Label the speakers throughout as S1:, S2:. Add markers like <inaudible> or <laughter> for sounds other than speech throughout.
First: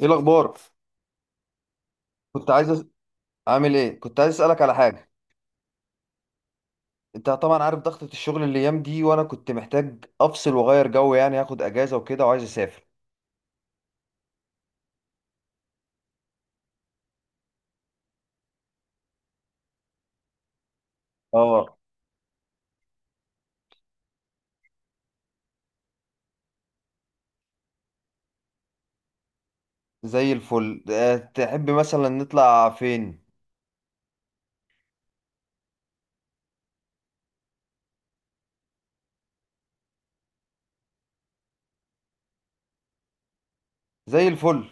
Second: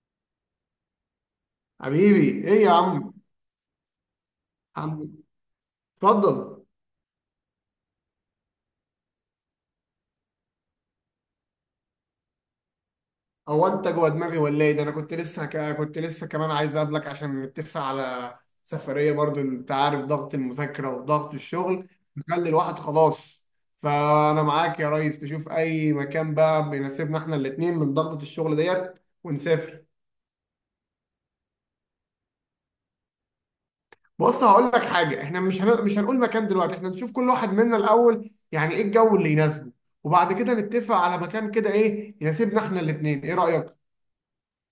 S1: ايه الاخبار؟
S2: حبيبي
S1: كنت
S2: ايه
S1: عايز
S2: يا عم؟
S1: عامل ايه؟ كنت عايز اسالك على حاجه.
S2: عم، اتفضل.
S1: انت طبعا عارف ضغطه الشغل الايام دي، وانا كنت محتاج افصل واغير جو، يعني هاخد اجازه وكده وعايز اسافر.
S2: هو انت جوه دماغي ولا ايه ده؟ انا كنت لسه كمان عايز اقابلك عشان نتفق على سفريه. برضو انت عارف ضغط المذاكره وضغط
S1: اه،
S2: الشغل مخلي الواحد خلاص. فانا معاك يا ريس، تشوف اي مكان بقى بيناسبنا احنا الاتنين من ضغطه الشغل ديت ونسافر.
S1: زي الفل. تحب مثلا نطلع فين؟
S2: بص، هقول لك حاجه، احنا مش هنقول مكان دلوقتي. احنا نشوف كل واحد منا الاول، يعني ايه الجو اللي يناسبه، وبعد كده نتفق على مكان كده ايه يناسبنا احنا الاتنين. ايه رايك؟
S1: زي الفل.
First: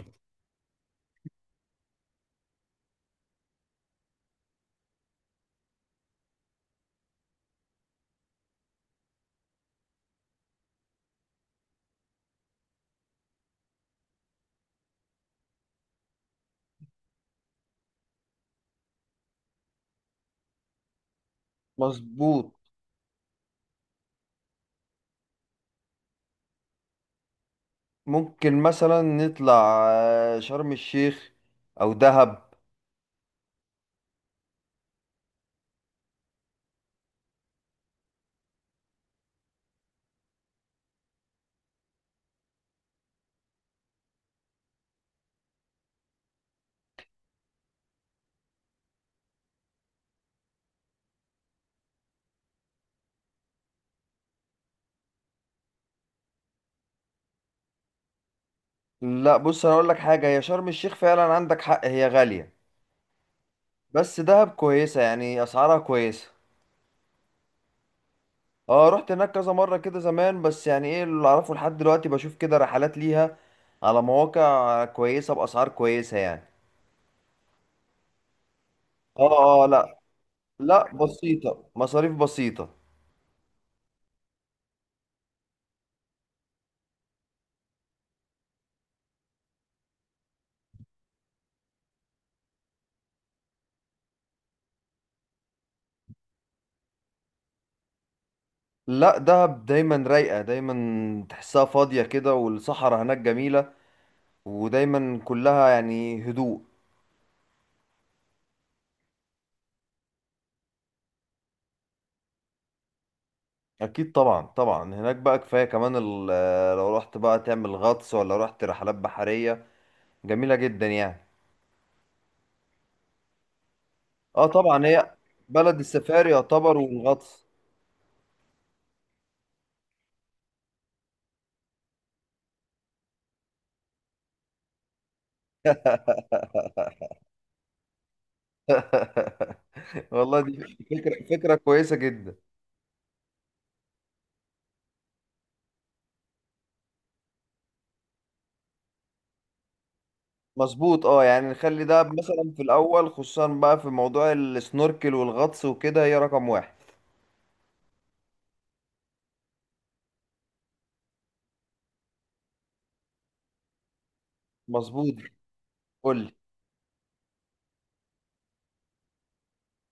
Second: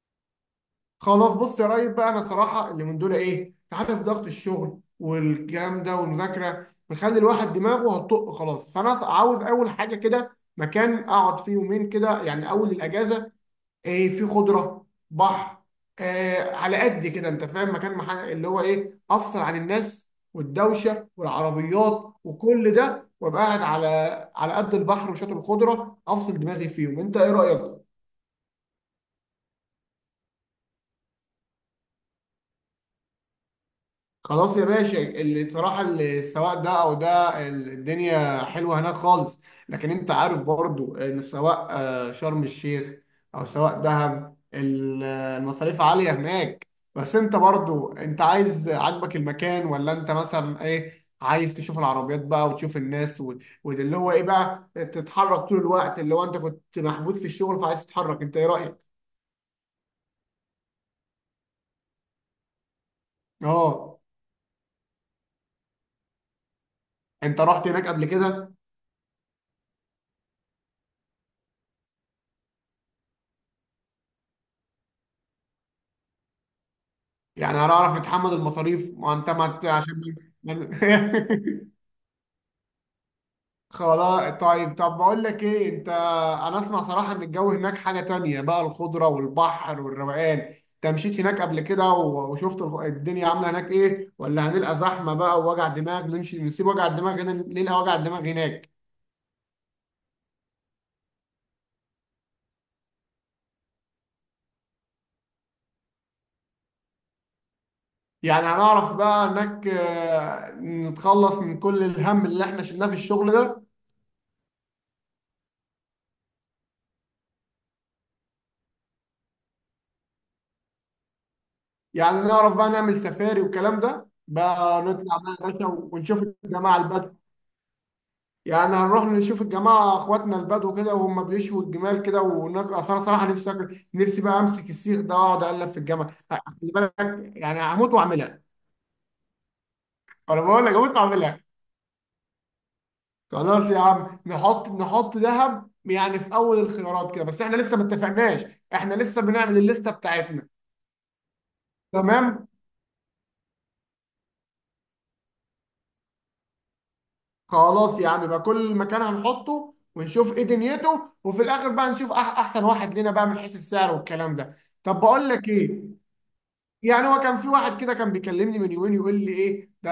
S2: خلاص، بص يا ريس بقى، انا صراحه اللي من دول ايه، انت عارف ضغط الشغل والكلام ده والمذاكره بيخلي الواحد دماغه هتطق خلاص. فانا عاوز اول حاجه كده مكان اقعد فيه يومين كده يعني اول الاجازه. ايه؟ في خضره، بحر. آه، على قد كده، انت فاهم؟ مكان اللي هو ايه، افصل عن الناس والدوشه والعربيات
S1: مظبوط.
S2: وكل ده، وابقى قاعد على قد البحر وشاطئ الخضره، افصل دماغي فيهم. انت ايه رايك؟
S1: ممكن مثلا نطلع شرم الشيخ او دهب.
S2: خلاص يا باشا، اللي صراحة اللي السواق ده او ده، الدنيا حلوة هناك خالص. لكن انت عارف برضو ان سواء شرم الشيخ او سواء دهب، المصاريف عالية هناك. بس انت برضو انت عايز، عاجبك المكان ولا انت مثلا ايه؟ عايز تشوف العربيات بقى وتشوف الناس وده اللي هو ايه بقى، تتحرك طول الوقت اللي هو انت كنت محبوس في الشغل فعايز تتحرك؟ انت ايه رأيك؟
S1: لا بص، انا اقول لك حاجه، هي شرم الشيخ فعلا عندك حق هي غاليه،
S2: اه.
S1: بس دهب كويسه يعني اسعارها كويسه.
S2: انت رحت هناك قبل كده؟
S1: اه رحت هناك كذا مرة كده زمان، بس يعني ايه اللي اعرفه لحد دلوقتي بشوف كده رحلات ليها على مواقع كويسة بأسعار كويسة يعني.
S2: يعني هنعرف نتحمل المصاريف؟ ما
S1: اه
S2: انت ما
S1: اه
S2: انت-
S1: اه،
S2: عشان
S1: لا.
S2: ما
S1: لا
S2: ما-
S1: بسيطة، مصاريف بسيطة.
S2: <laughs> خلاص، طيب، طب بقول لك ايه انت. انا اسمع صراحة ان الجو هناك حاجة تانية بقى، الخضرة والبحر والروقان. انت مشيت هناك قبل كده وشفت الدنيا عاملة هناك ايه ولا هنلقى زحمة بقى ووجع دماغ؟ نمشي نسيب وجع الدماغ هنا نلقى وجع الدماغ هناك.
S1: لا دهب دايما رايقة، دايما تحسها فاضية كده، والصحراء هناك جميلة ودايما كلها يعني هدوء.
S2: يعني هنعرف بقى هناك، نتخلص من كل الهم اللي احنا شلناه في الشغل ده؟
S1: اكيد طبعا طبعا. هناك بقى كفاية كمان لو رحت بقى تعمل غطس ولا رحت رحلات بحرية جميلة جدا يعني.
S2: يعني نعرف بقى نعمل سفاري والكلام ده
S1: اه
S2: بقى،
S1: طبعا، هي
S2: نطلع بقى يا باشا
S1: بلد
S2: ونشوف
S1: السفاري يعتبر
S2: الجماعة البدو.
S1: والغطس.
S2: يعني هنروح نشوف الجماعة اخواتنا البدو كده وهم بيشوا الجمال كده اصل انا صراحة نفسي بقى امسك السيخ ده واقعد اقلب في الجمل، خلي بالك. يعني هموت واعملها.
S1: والله
S2: انا
S1: دي
S2: بقول لك هموت
S1: فكرة،
S2: واعملها.
S1: فكرة كويسة جدا.
S2: خلاص يا عم، نحط ذهب يعني في اول الخيارات كده، بس احنا لسه ما اتفقناش. احنا لسه بنعمل الليسته بتاعتنا.
S1: مظبوط، اه يعني نخلي ده
S2: تمام.
S1: مثلا في الأول، خصوصا بقى في موضوع السنوركل والغطس وكده هي رقم 1.
S2: خلاص يا عم بقى، كل مكان هنحطه ونشوف ايه دنيته، وفي الاخر بقى نشوف احسن واحد لنا بقى من حيث السعر والكلام ده. طب
S1: مظبوط.
S2: بقول لك ايه.
S1: قول لي.
S2: يعني هو كان في واحد كده كان بيكلمني من يومين يقول لي ايه ده،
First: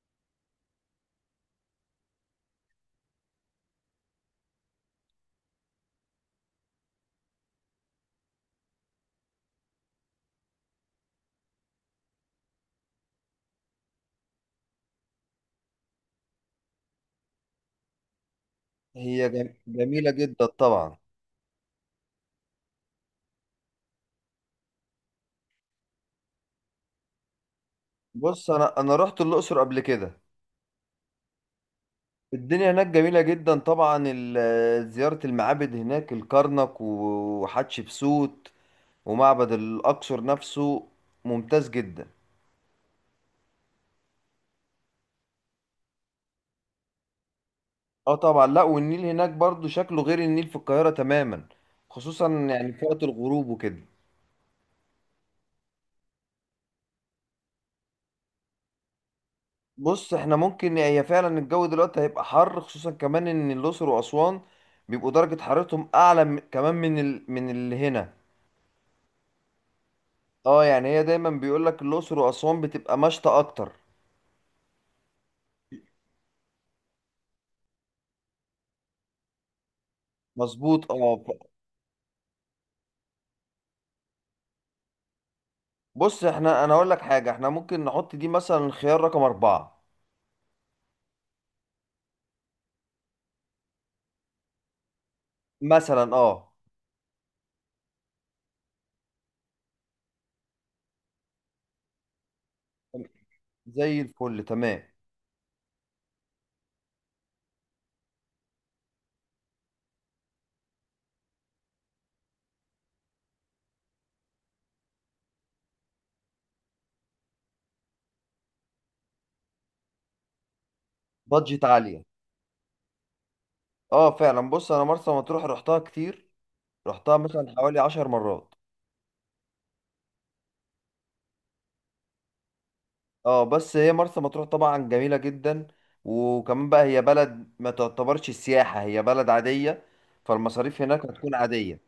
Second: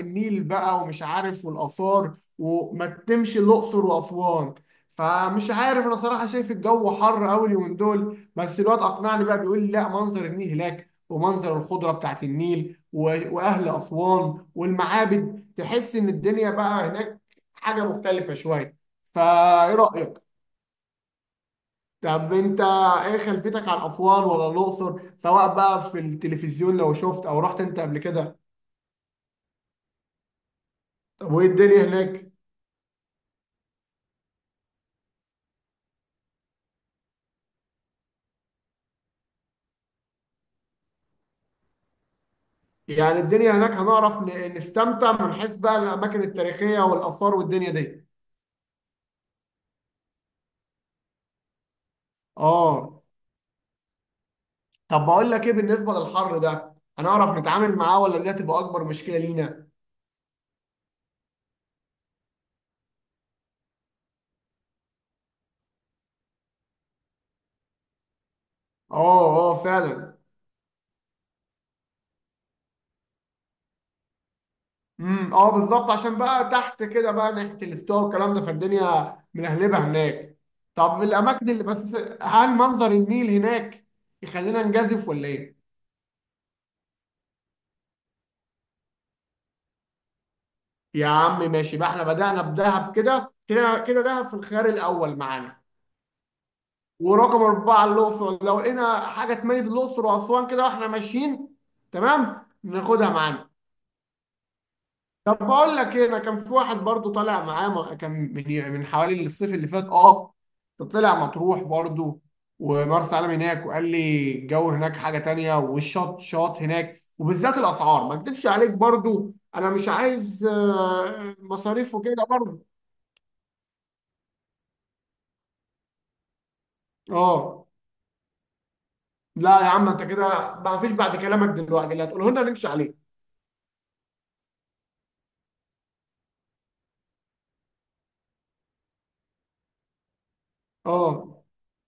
S2: النيل بقى ومش عارف والاثار وما تتمشي الاقصر واسوان. فمش عارف، انا صراحه شايف الجو حر قوي اليومين دول، بس الواد اقنعني بقى بيقول لي لا، منظر النيل هناك ومنظر الخضره بتاعت النيل واهل اسوان والمعابد، تحس ان الدنيا بقى هناك حاجه مختلفه شويه.
S1: هي
S2: فايه
S1: جميلة
S2: رايك؟
S1: جدا طبعا.
S2: طب انت، ايه خلفيتك عن اسوان ولا الاقصر، سواء بقى في التلفزيون لو شفت او رحت انت قبل كده؟
S1: بص أنا رحت الأقصر قبل كده.
S2: طب وايه الدنيا هناك؟
S1: الدنيا هناك جميلة جدا طبعا. زيارة المعابد هناك، الكرنك وحتشبسوت ومعبد الأقصر نفسه، ممتاز جدا.
S2: يعني الدنيا هناك هنعرف نستمتع من حيث بقى الاماكن التاريخيه والاثار والدنيا دي؟
S1: اه طبعا، لا والنيل هناك برضو شكله غير النيل في القاهرة تماما، خصوصا يعني في وقت
S2: اه.
S1: الغروب وكده.
S2: طب بقول لك ايه، بالنسبه للحر ده هنعرف نتعامل معاه ولا دي هتبقى اكبر مشكله لينا؟
S1: بص احنا ممكن، هي فعلا الجو دلوقتي هيبقى حر، خصوصا كمان ان الاقصر واسوان بيبقوا درجة حرارتهم اعلى كمان من من اللي هنا.
S2: اه، اه، فعلا.
S1: اه يعني هي دايما بيقول لك الاقصر واسوان بتبقى مشتى اكتر.
S2: اه، بالظبط، عشان بقى تحت كده بقى ناحيه الاستواء والكلام ده فالدنيا ملهلبه هناك.
S1: مظبوط
S2: طب
S1: اه
S2: الاماكن اللي، بس هل منظر النيل هناك يخلينا نجازف ولا ايه؟
S1: بص احنا، انا اقول لك حاجة، احنا ممكن نحط دي مثلا خيار رقم 4.
S2: يا عم ماشي بقى، احنا بدأنا بدهب كده كده كده، دهب في الخيار الاول معانا.
S1: مثلا اه.
S2: ورقم 4 الاقصر، لو لقينا حاجه تميز الاقصر واسوان كده واحنا ماشيين تمام ناخدها معانا.
S1: زي الفل، تمام.
S2: طب بقول لك ايه، انا كان في واحد برضو طالع معاه كان من حوالي الصيف اللي فات، اه. طلع مطروح برضو ومرسى علم هناك، وقال لي الجو هناك حاجة تانية، والشط شاط هناك، وبالذات الاسعار ما اكدبش عليك برضو، انا مش عايز
S1: بادجت
S2: مصاريف
S1: عالية.
S2: وكده برضو.
S1: اه فعلا. بص انا مرسى مطروح رحتها كتير، رحتها مثلا
S2: اه.
S1: حوالي 10 مرات.
S2: لا يا عم، انت كده ما فيش بعد كلامك دلوقتي اللي هتقوله لنا نمشي عليه.
S1: اه بس هي مرسى مطروح طبعا جميلة جدا، وكمان بقى هي بلد ما تعتبرش السياحة، هي بلد عادية، فالمصاريف هناك هتكون
S2: اه،
S1: عادية.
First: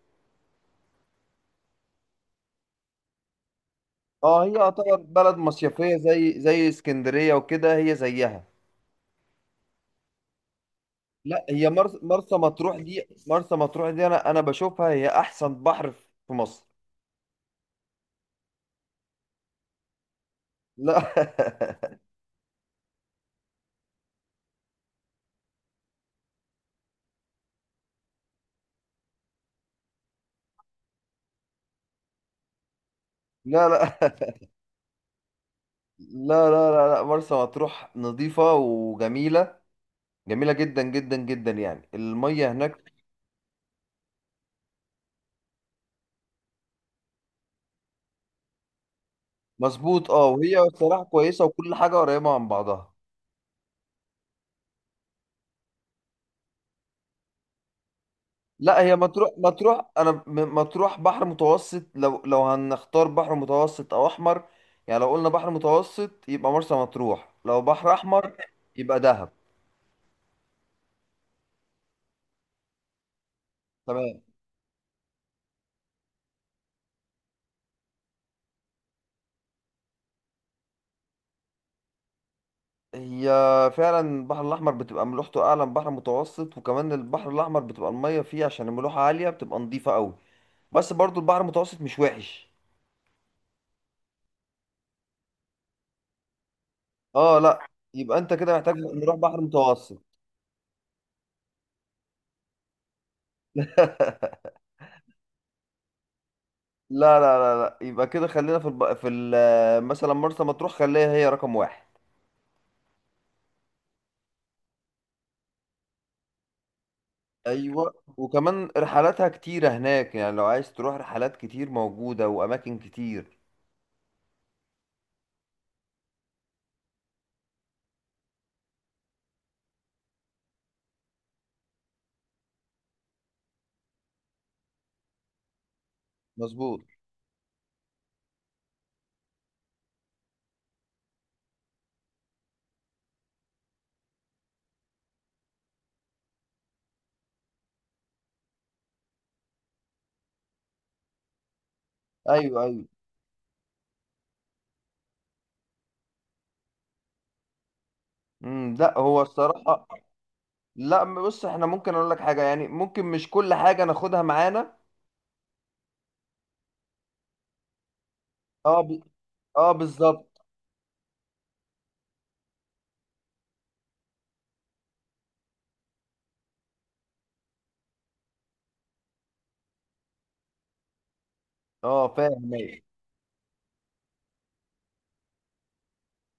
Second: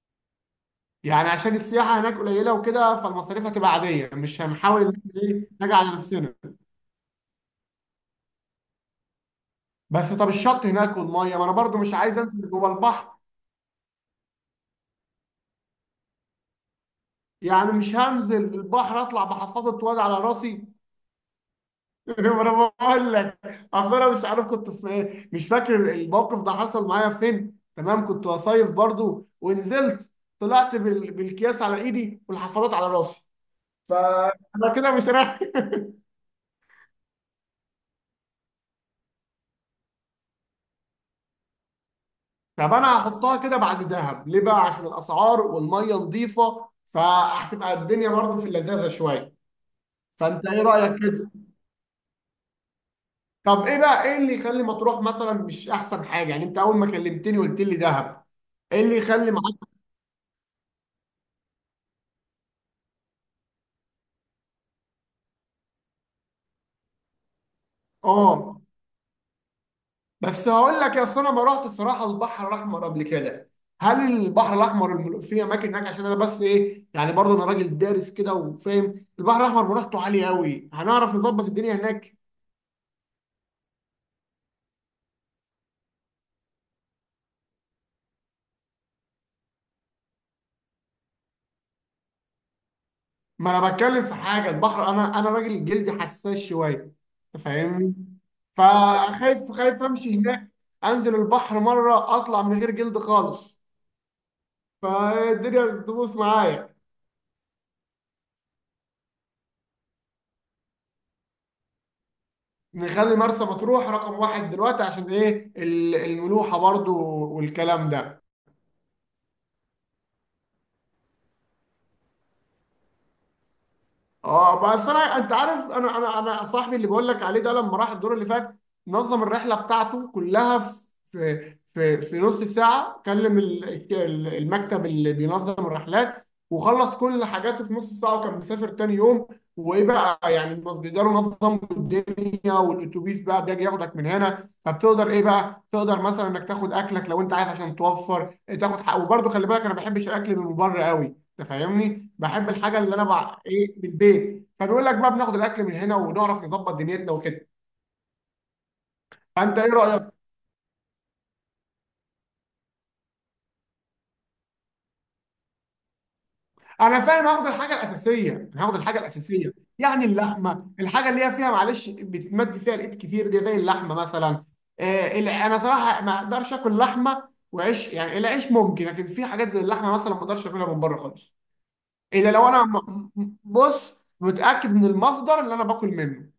S2: يعني عشان السياحة هناك قليلة وكده فالمصاريف هتبقى عادية، مش
S1: اه هي
S2: هنحاول ان
S1: يعتبر
S2: احنا
S1: بلد
S2: ايه نجي على
S1: مصيفية
S2: نفسنا.
S1: زي زي اسكندرية وكده، هي زيها.
S2: بس، طب الشط هناك والميه، ما
S1: لا
S2: انا
S1: هي
S2: برضو مش عايز
S1: مرسى
S2: انزل جوه
S1: مطروح دي،
S2: البحر.
S1: مرسى مطروح دي، انا بشوفها هي احسن بحر في في مصر.
S2: يعني مش هنزل البحر اطلع بحفاضه واد على راسي؟
S1: لا <laughs>
S2: <laughs> ما انا بقول لك. اصل انا مش عارف كنت في ايه، مش فاكر الموقف ده حصل معايا فين، تمام كنت بصيف برضو ونزلت. طلعت بالكياس على ايدي والحفاضات على راسي.
S1: لا لا
S2: فانا كده مش رايح.
S1: لا لا، لا لا، مرسى مطروح نظيفة وجميلة، جميلة جدا جدا جدا يعني المية
S2: <laughs> طب
S1: هناك.
S2: انا هحطها كده بعد دهب ليه بقى، عشان الاسعار والميه نظيفه فهتبقى الدنيا برضو في اللذاذه شويه.
S1: مظبوط، اه
S2: فانت
S1: وهي
S2: ايه رايك
S1: الصراحة
S2: كده؟
S1: كويسة وكل حاجة قريبة من بعضها.
S2: طب ايه بقى، ايه اللي يخلي مطروح مثلا مش احسن حاجه؟ يعني انت اول ما كلمتني قلت لي دهب.
S1: لا
S2: ايه
S1: هي
S2: اللي
S1: مطروح،
S2: يخلي معاك؟
S1: مطروح مطروح بحر متوسط، لو هنختار بحر متوسط او احمر. يعني لو قلنا بحر متوسط يبقى مرسى مطروح، لو بحر احمر
S2: اه،
S1: يبقى دهب.
S2: بس هقول لك يا، أصل انا ما رحت الصراحه البحر الاحمر قبل كده. هل
S1: تمام.
S2: البحر الاحمر في اماكن هناك؟ عشان انا بس ايه يعني برضه انا راجل دارس كده وفاهم البحر الاحمر مريحته عاليه قوي، هنعرف نظبط الدنيا هناك؟
S1: هي فعلا البحر الاحمر بتبقى ملوحته اعلى من بحر متوسط، وكمان البحر الاحمر بتبقى المية فيه عشان الملوحة عالية بتبقى نظيفة قوي، بس برضو البحر المتوسط مش وحش.
S2: ما انا بتكلم في حاجه البحر، انا راجل جلدي حساس شويه.
S1: اه
S2: أنت
S1: لا،
S2: فاهمني.
S1: يبقى انت كده محتاج نروح بحر
S2: فخايف، خايف
S1: متوسط.
S2: امشي هناك انزل البحر مره اطلع من غير جلد خالص.
S1: <laughs>
S2: فالدنيا بتبوظ معايا.
S1: لا لا لا لا، يبقى كده خلينا في مثلا مرسى مطروح خليها هي رقم 1.
S2: نخلي مرسى مطروح رقم واحد دلوقتي، عشان ايه الملوحة برضو والكلام
S1: ايوه،
S2: ده.
S1: وكمان رحلاتها كتيرة هناك، يعني لو عايز تروح رحلات، كتير موجودة واماكن كتير.
S2: اه، بس انا، انت عارف انا صاحبي اللي بقول لك عليه ده لما راح الدور اللي فات نظم الرحله بتاعته كلها في نص ساعه، كلم المكتب اللي بينظم الرحلات
S1: مظبوط.
S2: وخلص كل حاجاته في نص ساعه وكان مسافر تاني يوم. وايه بقى يعني، بس بيقدروا ينظموا الدنيا والاتوبيس بقى بيجي ياخدك من هنا، فبتقدر ايه بقى، تقدر مثلا انك تاخد اكلك لو انت عايز عشان توفر. تاخد حق، وبرده خلي بالك انا ما بحبش الاكل من بره قوي، تفهمني. بحب
S1: ايوه
S2: الحاجه
S1: ايوه.
S2: اللي انا ايه، من البيت، فنقول لك بقى بناخد الاكل من هنا ونعرف نظبط دنيتنا وكده.
S1: لا، هو
S2: فانت ايه
S1: الصراحة،
S2: رايك؟
S1: لا بص احنا ممكن، اقول لك حاجة، يعني ممكن مش كل حاجة ناخدها معانا.
S2: انا فاهم، هاخد الحاجه الاساسيه، انا هاخد
S1: اه ب...
S2: الحاجه الاساسيه.
S1: اه
S2: يعني
S1: بالظبط.
S2: اللحمه، الحاجه اللي هي فيها معلش بتتمد فيها الايد كتير دي، زي اللحمه مثلا. انا صراحه ما اقدرش اكل لحمه وعيش، يعني العيش ممكن، لكن في حاجات زي اللحمه مثلا ما اقدرش اكلها من بره خالص.
S1: اه
S2: الا لو
S1: فاهم،
S2: انا
S1: ايوه.
S2: بص متاكد من المصدر اللي انا باكل منه.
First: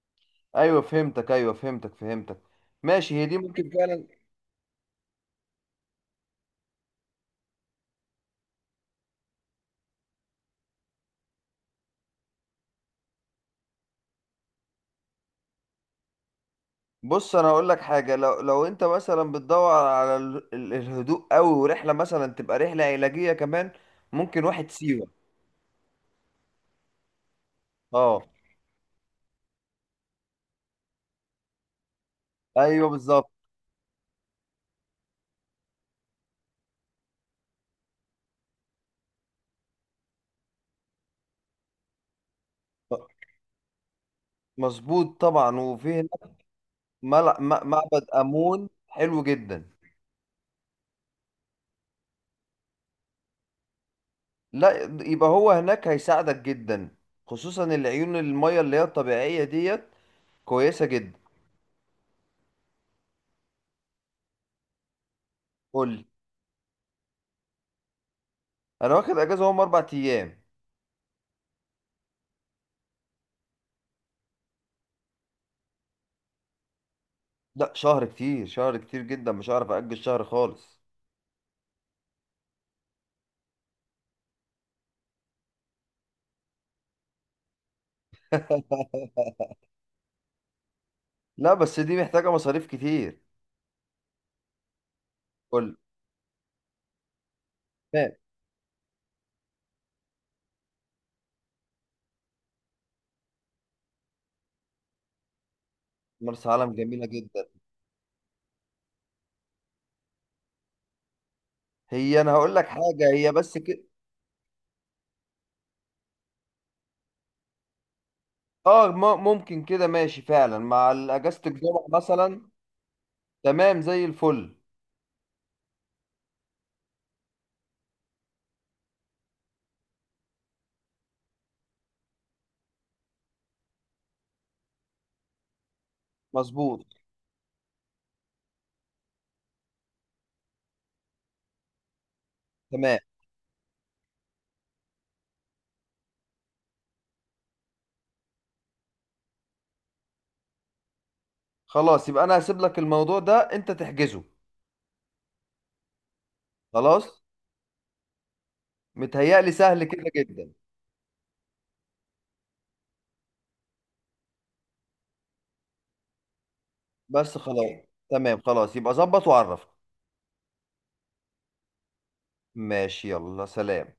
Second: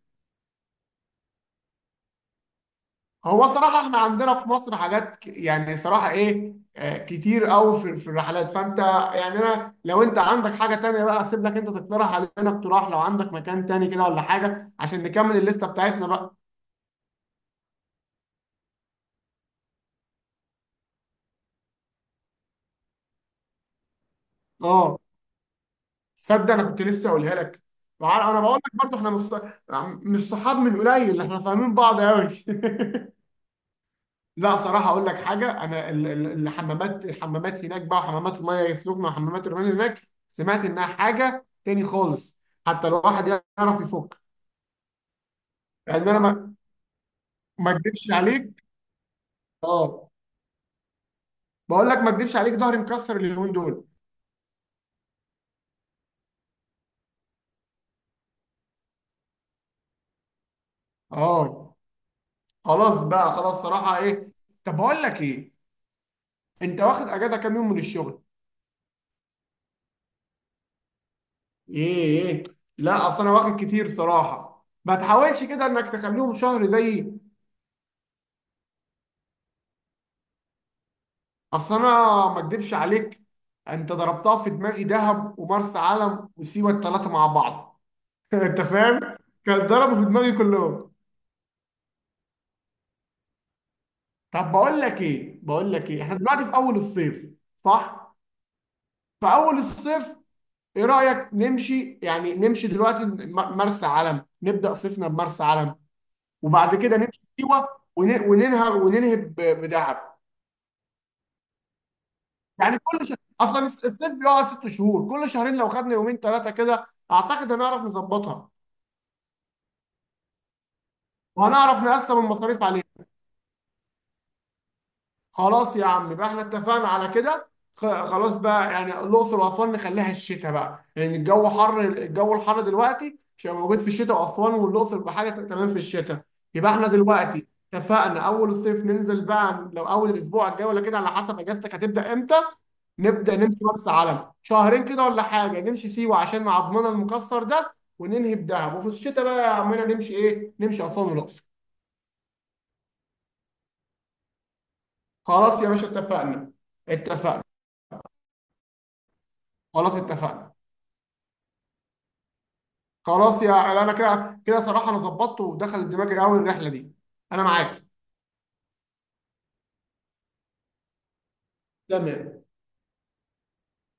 S1: أيوة، فهمتك، ايوه فهمتك فهمتك. ماشي، هي دي
S2: هو
S1: ممكن
S2: صراحة احنا
S1: فعلا.
S2: عندنا في مصر حاجات يعني صراحة ايه كتير قوي في الرحلات، فانت، يعني انا، لو انت عندك حاجة تانية بقى اسيب لك انت تقترح علينا اقتراح، لو عندك مكان تاني كده ولا حاجة عشان نكمل الليستة بتاعتنا بقى.
S1: بص انا هقول لك حاجه، لو لو انت مثلا بتدور على الهدوء قوي، ورحله مثلا تبقى رحله علاجيه كمان، ممكن واحد
S2: اه،
S1: سيوه.
S2: صدق انا كنت لسه اقولها لك.
S1: اه.
S2: انا بقول لك برضه احنا مش صحاب من قليل، احنا فاهمين بعض قوي.
S1: ايوه
S2: <laughs>
S1: بالظبط.
S2: لا، صراحة أقول لك حاجة، أنا الحمامات هناك بقى، وحمامات المية يفلوكنا وحمامات الرمال هناك، سمعت إنها حاجة تاني خالص. حتى لو واحد يعرف يفك.
S1: مظبوط طبعا، وفي
S2: يعني أنا
S1: هناك
S2: ما ما
S1: معبد
S2: أكدبش عليك.
S1: امون حلو جدا.
S2: أه. بقول لك ما أكدبش عليك، ظهري مكسر اليومين دول.
S1: لا يبقى هو هناك هيساعدك جدا، خصوصا العيون الميه اللي هي الطبيعيه ديت كويسه جدا.
S2: أه، خلاص بقى، خلاص صراحة إيه. طب بقول لك إيه،
S1: قول لي.
S2: أنت واخد أجازة كام يوم من الشغل؟
S1: انا واخد اجازه هم 4 ايام.
S2: إيه؟ إيه؟ لا، أصل أنا واخد كتير صراحة، ما تحاولش كده إنك تخليهم شهر زيي.
S1: لا شهر كتير، شهر كتير جدا، مش هعرف اجل شهر خالص.
S2: اصل انا ما اكدبش عليك، انت ضربتها في دماغي، دهب ومرسى علم وسيوه الثلاثه مع بعض. <laughs> انت فاهم. كان ضربوا في دماغي كلهم.
S1: لا بس دي محتاجه مصاريف كتير.
S2: طب بقول لك ايه، بقول
S1: قول.
S2: لك ايه، احنا دلوقتي في اول الصيف. صح.
S1: تمام.
S2: في اول الصيف، ايه رايك نمشي؟ يعني نمشي دلوقتي مرسى علم، نبدا صيفنا بمرسى علم.
S1: مرسى علم
S2: وبعد كده
S1: جميلة
S2: نمشي
S1: جدا.
S2: سيوه. ون- وننهى وننهي بدهب.
S1: هي، أنا هقول لك
S2: يعني كل
S1: حاجة،
S2: شهر،
S1: هي بس
S2: اصلا
S1: كده.
S2: الصيف بيقعد 6 شهور، كل شهرين لو خدنا يومين ثلاثه كده اعتقد هنعرف نظبطها.
S1: آه ممكن كده، ماشي فعلا مع أجازة
S2: وهنعرف
S1: الجمعة
S2: نقسم
S1: مثلا.
S2: المصاريف عليه.
S1: تمام زي الفل.
S2: خلاص يا عم بقى، احنا اتفقنا على كده. خلاص بقى، يعني الاقصر واسوان نخليها الشتاء بقى، لان الجو حر، الجو الحر دلوقتي مش هيبقى موجود في الشتاء، واسوان والاقصر بحاجه تمام في الشتاء. يبقى
S1: مظبوط.
S2: احنا دلوقتي اتفقنا، اول الصيف ننزل بقى، لو اول الاسبوع الجاي ولا كده على حسب اجازتك هتبدا امتى.
S1: تمام.
S2: نبدا نمشي مرسى علم شهرين كده ولا حاجه، نمشي سيوه عشان مع عضمنا المكسر ده، وننهي بدهب، وفي الشتاء بقى يا عمنا نمشي ايه، نمشي اسوان والاقصر.
S1: خلاص يبقى أنا هسيب لك الموضوع ده أنت تحجزه.
S2: خلاص يا باشا، اتفقنا.
S1: خلاص.
S2: اتفقنا
S1: متهيألي سهل
S2: خلاص.
S1: كده جدا.
S2: اتفقنا. خلاص يا، انا كده كده صراحه، انا ظبطت ودخلت دماغي قوي الرحله دي.
S1: بس
S2: انا
S1: خلاص.
S2: معاك.
S1: تمام خلاص، يبقى ظبط وعرف.
S2: تمام.
S1: ماشي، يلا سلام.